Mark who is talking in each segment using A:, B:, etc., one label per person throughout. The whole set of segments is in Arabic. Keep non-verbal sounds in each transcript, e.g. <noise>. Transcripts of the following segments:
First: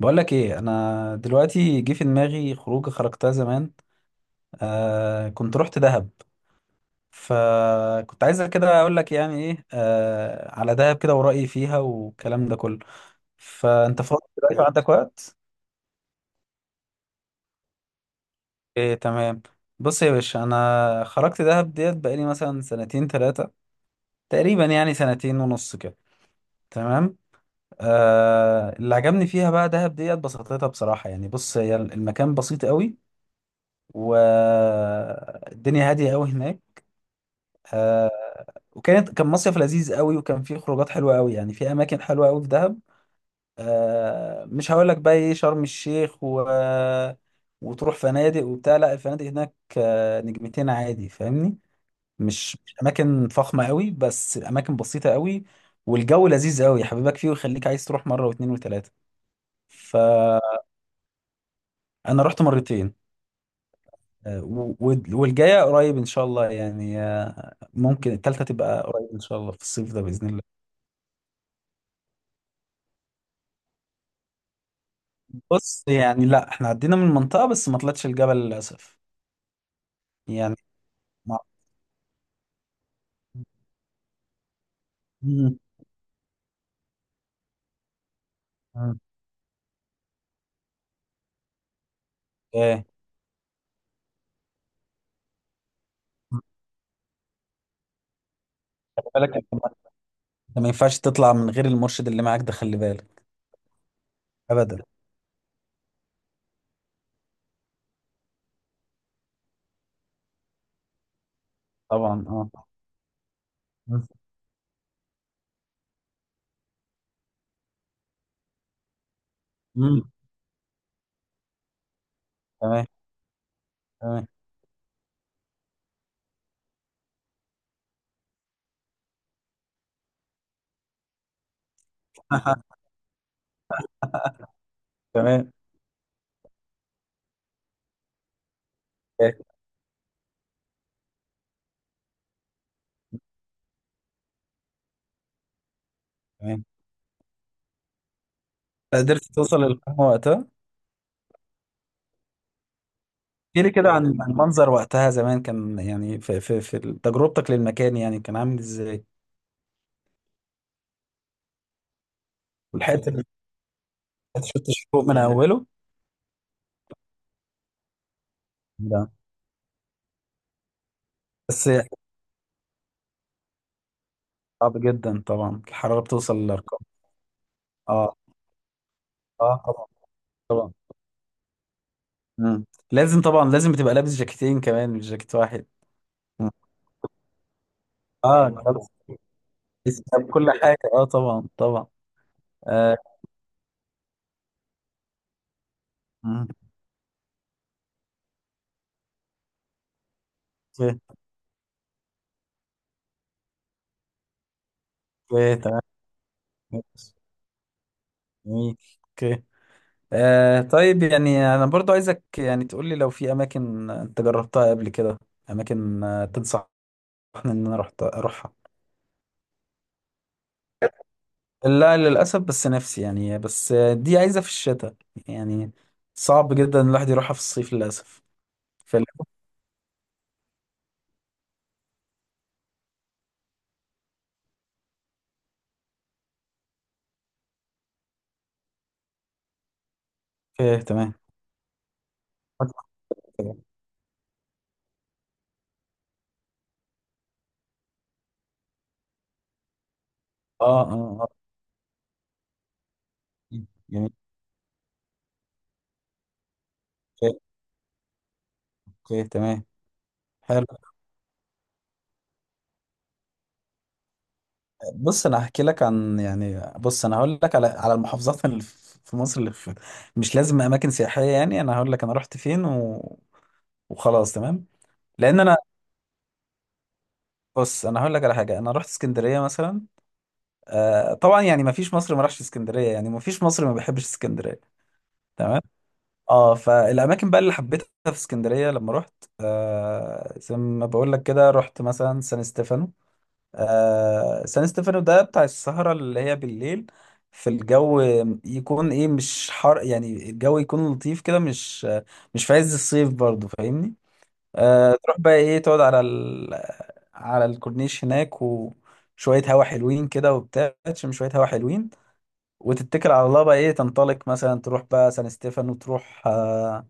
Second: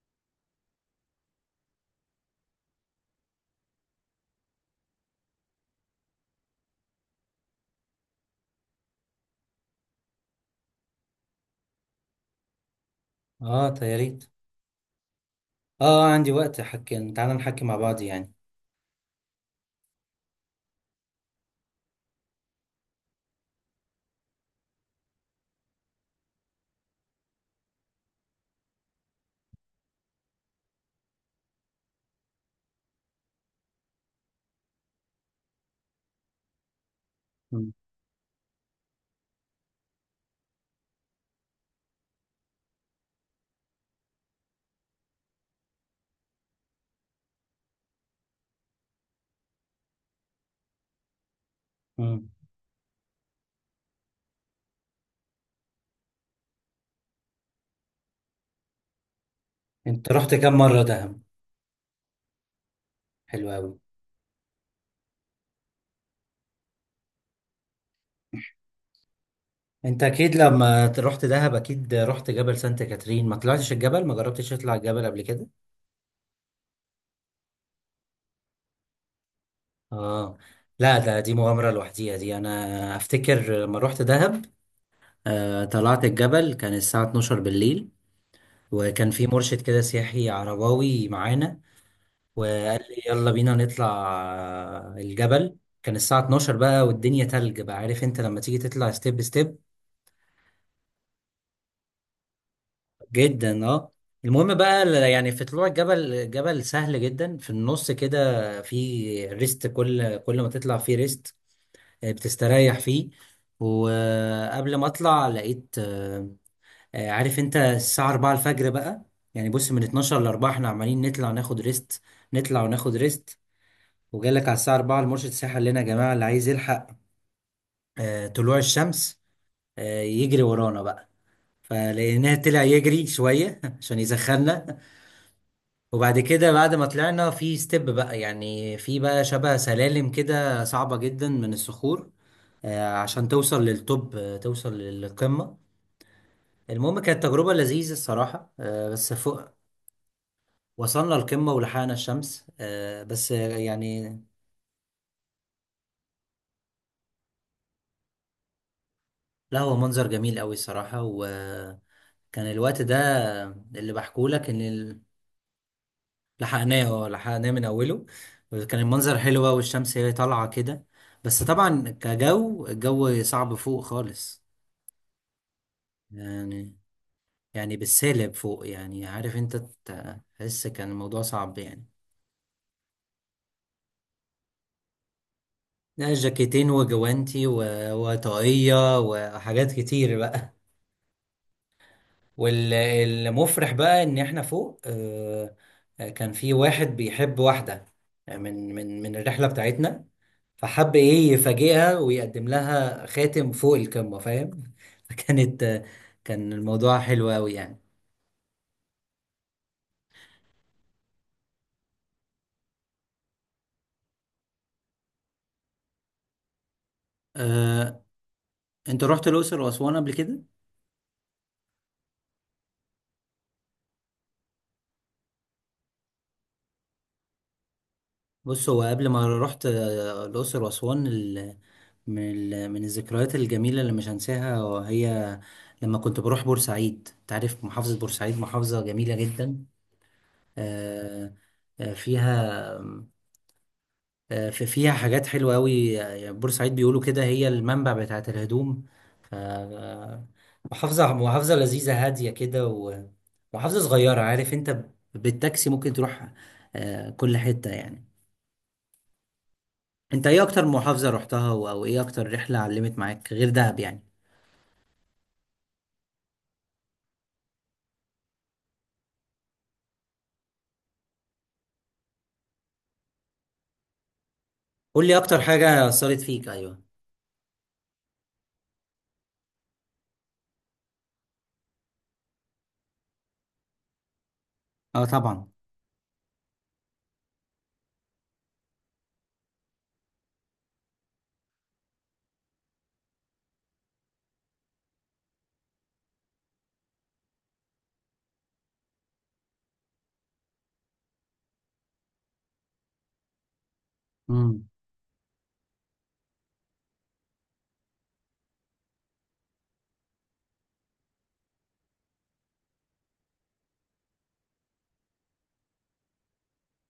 A: بقول لك ايه، انا دلوقتي جه في دماغي خروجه خرجتها زمان. آه كنت رحت دهب. فكنت عايزة كده اقول لك يعني ايه على دهب كده، ورأيي فيها والكلام ده كله.
B: اه، طيب يا
A: فانت
B: ريت.
A: فاضي دلوقتي وعندك وقت؟
B: اه، آه، عندي وقت، حكي تعالى نحكي مع بعض يعني.
A: ايه تمام. بص يا باشا، انا خرجت دهب ديت بقالي مثلا سنتين ثلاثة، تقريبا يعني سنتين ونص كده. تمام. آه، اللي عجبني فيها بقى دهب ديت بساطتها بصراحة يعني. بص، هي المكان بسيط قوي والدنيا هادية قوي هناك.
B: مم.
A: آه، كان مصيف لذيذ قوي، وكان فيه خروجات حلوه قوي، يعني في اماكن حلوه قوي في دهب. آه، مش هقول لك بقى ايه شرم الشيخ و... وتروح فنادق وبتاع. لا الفنادق هناك آه نجمتين عادي، فاهمني.
B: مم.
A: مش اماكن فخمه قوي، بس اماكن بسيطه قوي والجو لذيذ قوي، يحببك فيه ويخليك عايز تروح مره واثنين وثلاثه.
B: انت رحت
A: فانا
B: كام مرة دهب؟
A: رحت مرتين.
B: حلو قوي.
A: والجايه قريب ان شاء الله، يعني ممكن التالتة تبقى قريب ان شاء الله في الصيف
B: انت
A: ده باذن
B: اكيد
A: الله.
B: لما رحت دهب اكيد رحت جبل سانت كاترين، ما طلعتش الجبل، ما جربتش تطلع الجبل قبل كده؟
A: بص يعني لا، احنا عدينا من المنطقة بس ما طلعتش الجبل للأسف،
B: اه.
A: يعني
B: لا، ده دي
A: ما
B: مغامرة لوحديها، دي انا افتكر لما رحت دهب،
A: مم.
B: طلعت الجبل كان الساعة 12 بالليل.
A: مم.
B: وكان في مرشد كده سياحي عرباوي معانا، وقال
A: ايه.
B: لي يلا بينا نطلع الجبل. كان الساعة 12 بقى والدنيا تلج بقى، عارف انت لما تيجي تطلع
A: خلي
B: ستيب
A: بالك انت
B: ستيب
A: ما أنت ما ينفعش تطلع من غير المرشد اللي معاك ده، خلي بالك.
B: جدا. اه. المهم
A: أبدا.
B: بقى يعني في طلوع الجبل، جبل سهل جدا، في النص كده في ريست، كل ما تطلع فيه ريست
A: طبعا اه.
B: بتستريح فيه. وقبل ما اطلع لقيت عارف انت الساعة 4 الفجر بقى. يعني بص، من
A: مم.
B: 12 ل 4 احنا عمالين نطلع ناخد ريست، نطلع
A: تمام.
B: وناخد ريست.
A: تمام.
B: وجالك على الساعة 4 المرشد السياحي قال لنا: يا جماعة اللي عايز يلحق طلوع الشمس يجري ورانا بقى. فلقيناه طلع
A: <laughs>
B: يجري شوية <laughs> عشان يسخننا.
A: تمام.
B: وبعد كده بعد ما طلعنا في ستيب بقى، يعني في بقى
A: إيه،
B: شبه سلالم كده صعبة جدا من الصخور عشان توصل للتوب، توصل للقمة.
A: تمام.
B: المهم كانت تجربة لذيذة الصراحة بس
A: قدرت
B: فوق
A: توصل للقمة وقتها؟
B: وصلنا القمة ولحقنا الشمس، بس
A: احكي لي كده عن
B: يعني
A: عن المنظر وقتها زمان، كان يعني في تجربتك للمكان، يعني كان عامل ازاي.
B: لا، هو منظر جميل قوي الصراحة. و كان الوقت ده
A: ولحقت ال-
B: اللي بحكولك ان
A: شفت الشروق من أوله؟
B: لحقناه، اه لحقناه من اوله. كان
A: لا
B: المنظر حلو بقى والشمس هي طالعه كده. بس
A: بس
B: طبعا الجو صعب فوق خالص
A: صعب جدا طبعا، الحرارة بتوصل
B: يعني،
A: للأرقام.
B: يعني
A: آه.
B: بالسالب فوق، يعني عارف انت،
A: اه طبعا،
B: تحس
A: طبعا.
B: كان الموضوع صعب يعني.
A: مم. لازم طبعا، لازم بتبقى لابس جاكيتين كمان، مش جاكيت واحد.
B: لا،
A: مم.
B: جاكيتين وجوانتي و-
A: اه، أنت لابس،
B: وطاقية وحاجات
A: لسه
B: كتير
A: لابس كل
B: بقى.
A: حاجه، اه طبعا، طبعا. آه.
B: والمفرح بقى ان احنا فوق كان
A: مم.
B: في واحد بيحب واحدة من الرحلة بتاعتنا، فحب
A: اوكي،
B: ايه يفاجئها ويقدم لها خاتم فوق القمة، فاهم؟ <laughs>
A: اوكي، تمام.
B: فكانت، كان الموضوع حلو قوي يعني.
A: جميل. اوكي. آه. طيب، يعني انا برضو عايزك يعني تقول لي لو في اماكن انت جربتها قبل كده، اماكن تنصحني ان انا رحت
B: أه...
A: اروحها.
B: انت رحت الأقصر وأسوان قبل كده؟
A: لا للاسف، بس نفسي يعني، بس دي عايزه في الشتاء يعني، صعب جدا الواحد يروحها في الصيف للاسف.
B: بص، هو
A: فال-
B: قبل ما رحت الأقصر وأسوان، من الذكريات الجميلة اللي مش هنساها وهي لما كنت بروح بورسعيد. تعرف محافظة بورسعيد محافظة جميلة جدا.
A: اوكي تمام.
B: أه... فيها آه، في فيها حاجات حلوة أوي، يعني بورسعيد بيقولوا كده هي المنبع بتاعة الهدوم. ف
A: اه، اه،
B: محافظة
A: اه.
B: محافظة لذيذة هادية كده، ومحافظة
A: جميل.
B: صغيرة، عارف أنت، بالتاكسي ممكن تروح كل
A: اوكي،
B: حتة يعني.
A: اوكي، تمام.
B: أنت إيه أكتر
A: حلو.
B: محافظة رحتها أو إيه أكتر رحلة علمت معاك غير دهب يعني؟
A: بص انا هحكي لك عن، يعني بص انا هقول لك على المحافظات اللي في مصر اللي في. مش لازم اماكن سياحيه، يعني انا هقول لك انا رحت فين و... وخلاص، تمام.
B: قول لي أكتر
A: لان انا،
B: حاجة أثرت فيك. أيوه.
A: بص انا هقول لك على حاجه، انا رحت اسكندريه مثلا. آه طبعا، يعني ما فيش مصري ما راحش اسكندريه، يعني ما فيش مصري ما بيحبش اسكندريه.
B: أه طبعا.
A: تمام. اه، فالاماكن بقى اللي حبيتها في اسكندريه لما رحت، آه زي ما بقول لك كده، رحت مثلا سان ستيفانو. آه، سان ستيفانو ده بتاع السهرة اللي هي بالليل، في الجو، يكون ايه مش حر، يعني الجو يكون لطيف كده، مش في عز الصيف برضو، فاهمني.
B: مم.
A: آه، تروح بقى ايه تقعد على ال... على الكورنيش هناك، وشوية هوا حلوين كده وبتاع، تشم شوية هوا حلوين وتتكل على الله، بقى ايه تنطلق مثلا تروح بقى سان ستيفانو، تروح آه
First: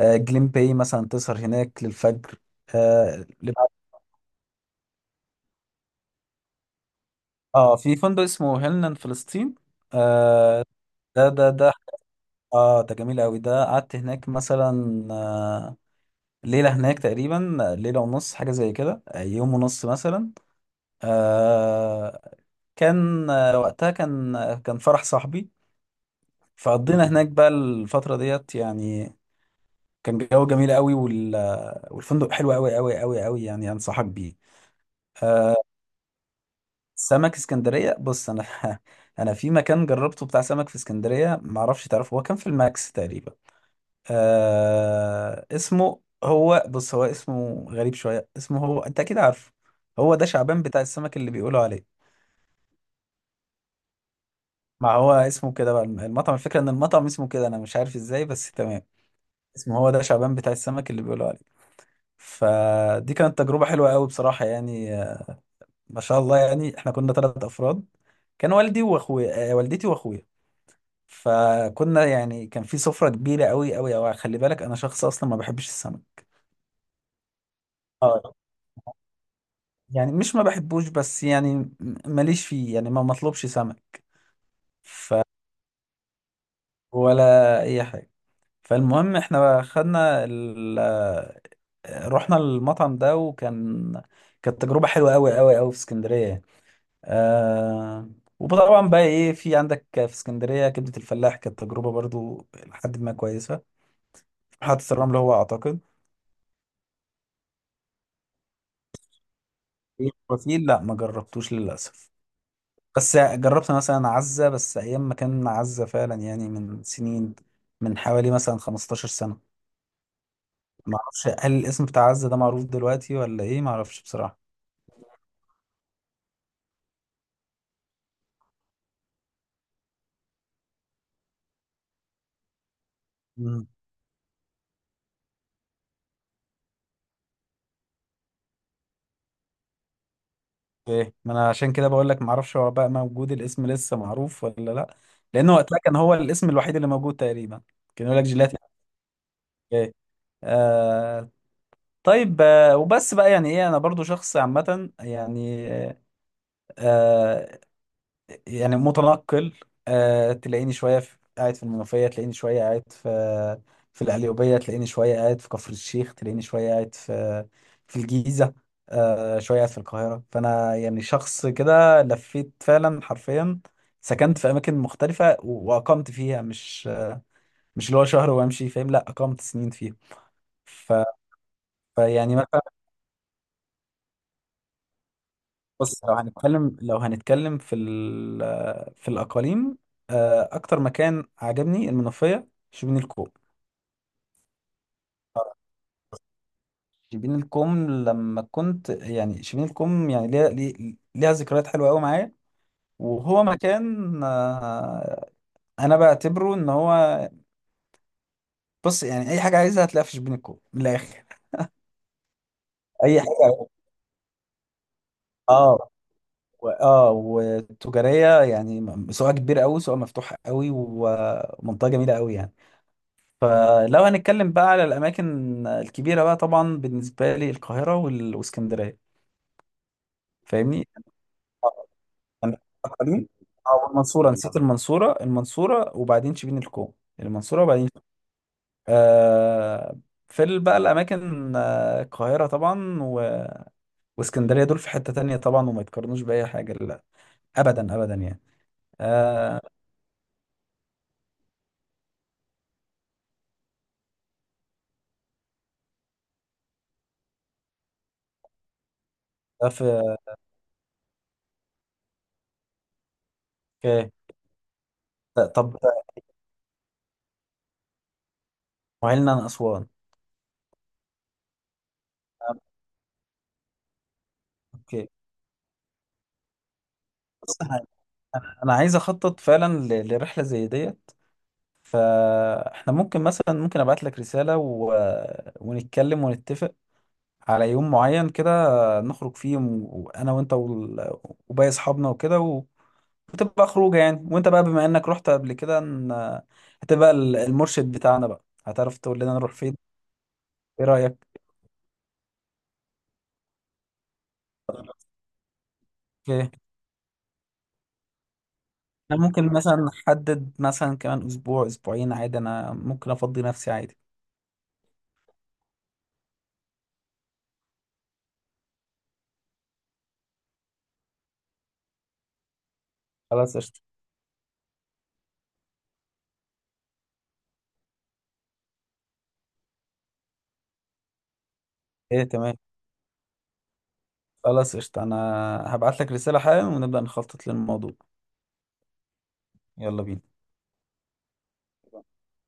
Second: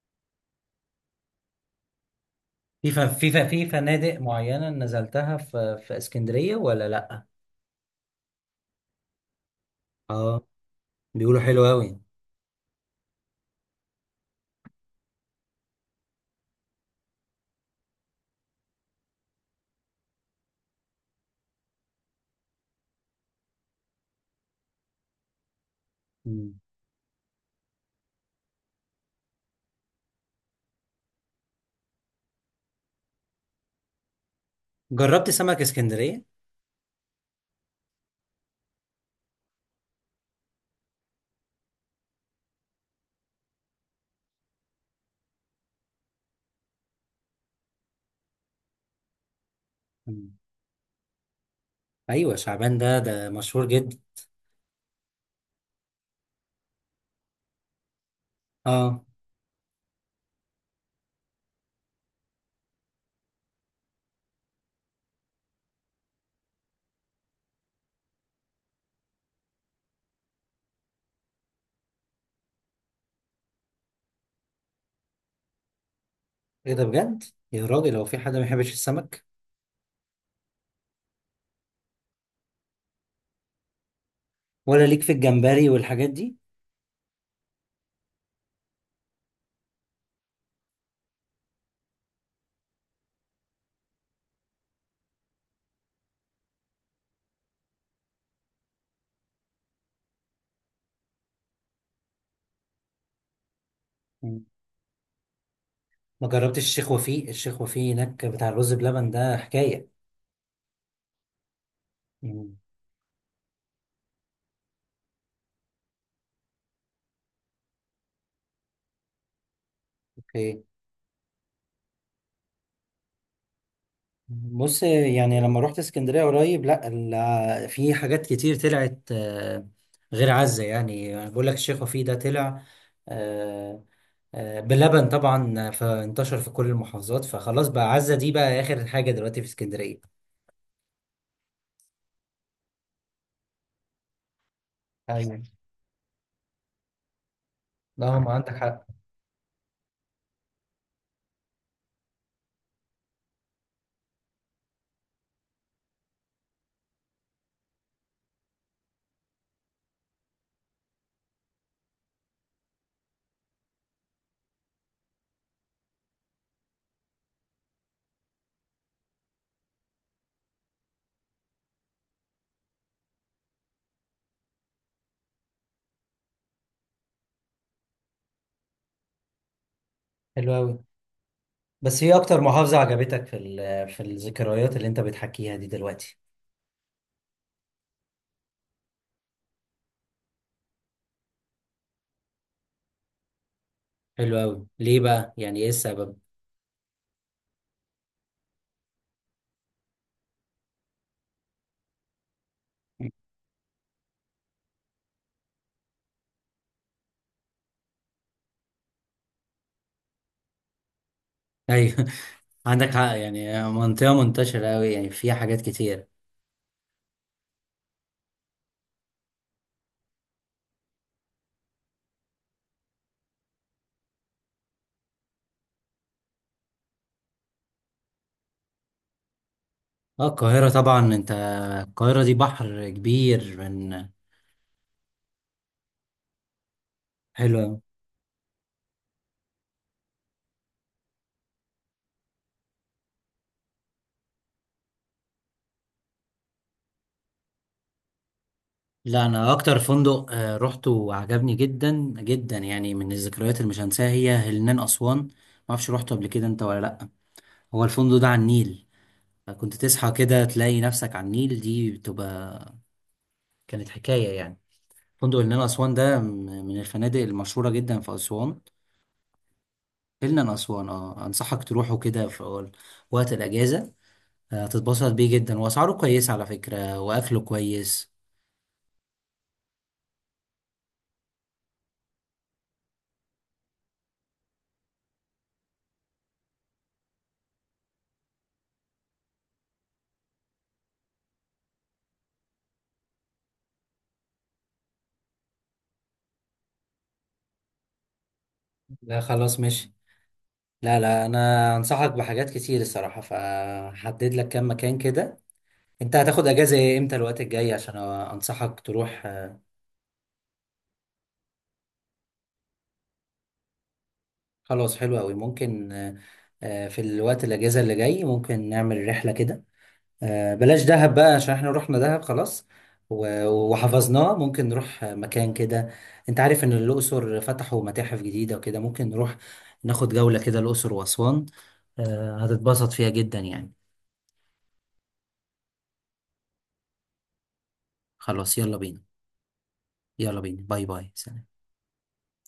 A: آه جليم باي مثلا، تسهر هناك للفجر.
B: في ف-
A: آه,
B: في ف- في
A: لبعد-
B: فنادق معينة نزلتها في اسكندرية ولا لأ؟
A: اه، في فندق اسمه هيلنان فلسطين.
B: اه.
A: آه، ده
B: بيقولوا
A: ده
B: حلو
A: ده
B: أوي.
A: اه ده جميل قوي. ده قعدت هناك مثلا ليلة هناك تقريبا، ليلة ونص حاجة زي كده، يوم ونص مثلا. آه، كان وقتها كان كان فرح صاحبي.
B: مم.
A: فقضينا هناك بقى الفترة ديت يعني. كان جو جميل قوي، وال... آه، والفندق حلو قوي قوي قوي قوي، يعني انصحك بيه.
B: جربت
A: آه،
B: سمك اسكندرية؟
A: سمك اسكندرية. بص انا <laughs> انا في مكان جربته بتاع سمك في اسكندرية، معرفش تعرفه، هو كان في الماكس تقريبا. آه، اسمه هو، بص هو اسمه غريب شوية، اسمه هو، انت اكيد عارفه. هو ده
B: مم.
A: شعبان بتاع السمك اللي بيقولوا عليه.
B: ايوه، شعبان ده مشهور جدا.
A: ما هو اسمه كده بقى، المطعم. الفكرة ان المطعم اسمه كده، انا مش عارف ازاي، بس تمام.
B: اه.
A: اسمه هو ده شعبان بتاع السمك اللي بيقولوا عليه. فدي كانت تجربة حلوة قوي بصراحة، يعني ما شاء الله، يعني احنا كنا ثلاث افراد، كان والدي واخويا، والدتي واخويا. فكنا يعني، كان في سفرة كبيرة قوي قوي قوي، خلي بالك انا شخص اصلا ما بحبش السمك.
B: ايه ده بجد؟ يا راجل، هو في
A: اه،
B: حد ما يحبش السمك؟
A: يعني مش ما بحبوش، بس يعني ماليش فيه، يعني ما مطلوبش سمك.
B: ولا ليك في
A: ف،
B: الجمبري والحاجات دي؟
A: ولا اي حاجه. فالمهم احنا خدنا ال... آه، رحنا المطعم ده، وكان كانت تجربه حلوه قوي قوي قوي في اسكندريه يعني. آه... وطبعا بقى ايه، في عندك في اسكندريه كبده الفلاح، كانت تجربه برضو لحد ما كويسه.
B: مم.
A: محطه الرمل هو اعتقد.
B: ما جربتش الشيخ وفيق؟ الشيخ وفيق هناك بتاع الرز بلبن ده حكايه.
A: إيه، وفيه، لا ما جربتوش للاسف.
B: مم.
A: بس جربت مثلا عزة، بس أيام ما كان عزة فعلا، يعني من سنين، من حوالي مثلا 15 سنة.
B: اوكي.
A: ما أعرفش هل الاسم بتاع عزة ده معروف دلوقتي ولا إيه، ما أعرفش بصراحة.
B: بص يعني لما رحت اسكندريه قريب، لا في حاجات كتير طلعت غير عزه، يعني أنا بقول لك الشيخ وفيق ده طلع
A: مم.
B: آه، بلبن طبعا، فانتشر في كل المحافظات، فخلاص بقى عزه دي بقى اخر حاجه دلوقتي في اسكندريه.
A: إيه، ما أنا عشان كده بقول لك ما أعرفش هو بقى موجود الاسم لسه معروف ولا لأ.
B: أيوة.
A: لأن وقتها كان هو الاسم الوحيد اللي موجود تقريبا،
B: لا،
A: كان يقول لك
B: هم عندك
A: جيلاتي.
B: حق.
A: إيه. آه. طيب. آه، وبس بقى يعني إيه، أنا برضو شخص عامة يعني. آه. يعني متنقل. آه، تلاقيني شوية في... قاعد في المنوفية، تلاقيني شوية قاعد في القليوبية، تلاقيني شوية قاعد في كفر الشيخ، تلاقيني شوية قاعد في الجيزة، آه، شوية قاعد في القاهرة. فأنا يعني شخص كده، لفيت فعلا حرفيا. سكنت في أماكن مختلفة و- وأقمت فيها، مش اللي هو شهر وأمشي، فاهم، لا أقمت سنين فيها.
B: حلو قوي.
A: ف...
B: بس هي
A: فيعني
B: اكتر
A: مثلا،
B: محافظة عجبتك في الذكريات اللي انت بتحكيها دي
A: بص. لو
B: دلوقتي؟
A: هنتكلم لو هنتكلم في الأقاليم، آه، أكتر مكان عجبني المنوفية، شبين الكوم.
B: حلو قوي، ليه بقى، يعني ايه السبب؟
A: شبين الكوم، لما كنت يعني شبين الكوم، يعني ليها ليها ذكريات حلوة قوي معايا، وهو مكان آه، أنا بعتبره إن هو، بص يعني أي حاجة عايزها هتلاقيها في شبين الكوم، من الآخر.
B: ايوه <laughs> عندك حق،
A: أي
B: يعني
A: حاجة.
B: منطقة منتشرة أوي يعني، فيها حاجات
A: اه
B: كتير.
A: و- اه وتجارية يعني، سواء كبير قوي سواء مفتوح قوي، ومنطقة جميلة قوي يعني. فلو هنتكلم بقى على الأماكن الكبيرة بقى، طبعا بالنسبة لي القاهرة وال- والإسكندرية.
B: اه، القاهرة
A: فاهمني؟
B: طبعا انت، القاهرة دي
A: أنا-
B: بحر
A: أقاليم.
B: كبير
A: أو
B: من.
A: المنصورة، نسيت المنصورة، المنصورة وبعدين شبين الكوم،
B: حلو
A: المنصورة
B: أوي.
A: وبعدين، آه، في بقى الأماكن، آه، القاهرة طبعا و- واسكندرية، دول في حتة تانية طبعا، وما يتقارنوش بأي حاجة، لا أبدا، أبدا يعني.
B: لا، أنا
A: آه.
B: أكتر فندق روحته وعجبني جدا جدا يعني، من الذكريات اللي مش هنساها، هي هلنان أسوان. معرفش روحته قبل كده أنت ولا لأ. هو الفندق ده على النيل،
A: ده
B: كنت تصحى
A: في.
B: كده تلاقي نفسك على النيل، دي بتبقى، كانت
A: أوكي.
B: حكاية يعني. فندق النيل
A: طب،
B: أسوان ده من الفنادق المشهورة جدا في أسوان.
A: وعلنا عن أسوان.
B: النيل أسوان، اه أنصحك تروحه كده في
A: آه.
B: وقت الأجازة.
A: أوكي.
B: هتتبسط بيه جدا، وأسعاره كويسة على فكرة، وأكله
A: بص أنا،
B: كويس.
A: أنا عايز أخطط فعلا ل- لرحلة زي دي، فاحنا ممكن مثلا، ممكن ابعت لك رسالة و... ونتكلم ونتفق على يوم معين كده نخرج فيه، وانا وانت وال... وباقي اصحابنا وكده و... وتبقى خروجه يعني. وانت بقى بما انك رحت قبل كده ن... هتبقى المرشد بتاعنا بقى، هتعرف تقول
B: لا
A: لنا نروح
B: خلاص
A: فين.
B: ماشي.
A: ايه
B: لا
A: رأيك؟
B: لا، أنا أنصحك بحاجات كتير الصراحة، فهحدد لك كام مكان كده. أنت هتاخد
A: اوكي،
B: أجازة إمتى الوقت الجاي عشان أنصحك تروح؟
A: احنا ممكن مثلا نحدد مثلا كمان اسبوع اسبوعين، عادي، انا ممكن افضي نفسي، عادي.
B: خلاص حلو قوي، ممكن في الوقت الاجازه اللي جاي ممكن نعمل رحله كده، بلاش دهب بقى عشان احنا رحنا دهب خلاص، و-
A: خلاص قشطة.
B: وحفظناه، ممكن نروح مكان كده. انت عارف ان الاقصر فتحوا متاحف جديده وكده، ممكن نروح ناخد جوله كده الاقصر واسوان،
A: ايه تمام.
B: هتتبسط فيها جدا يعني.
A: خلاص قشطة، انا هبعت لك رسالة حالا، ونبدأ نخطط للموضوع.
B: خلاص يلا بينا.
A: يلا بينا.
B: يلا بينا، باي باي سلام.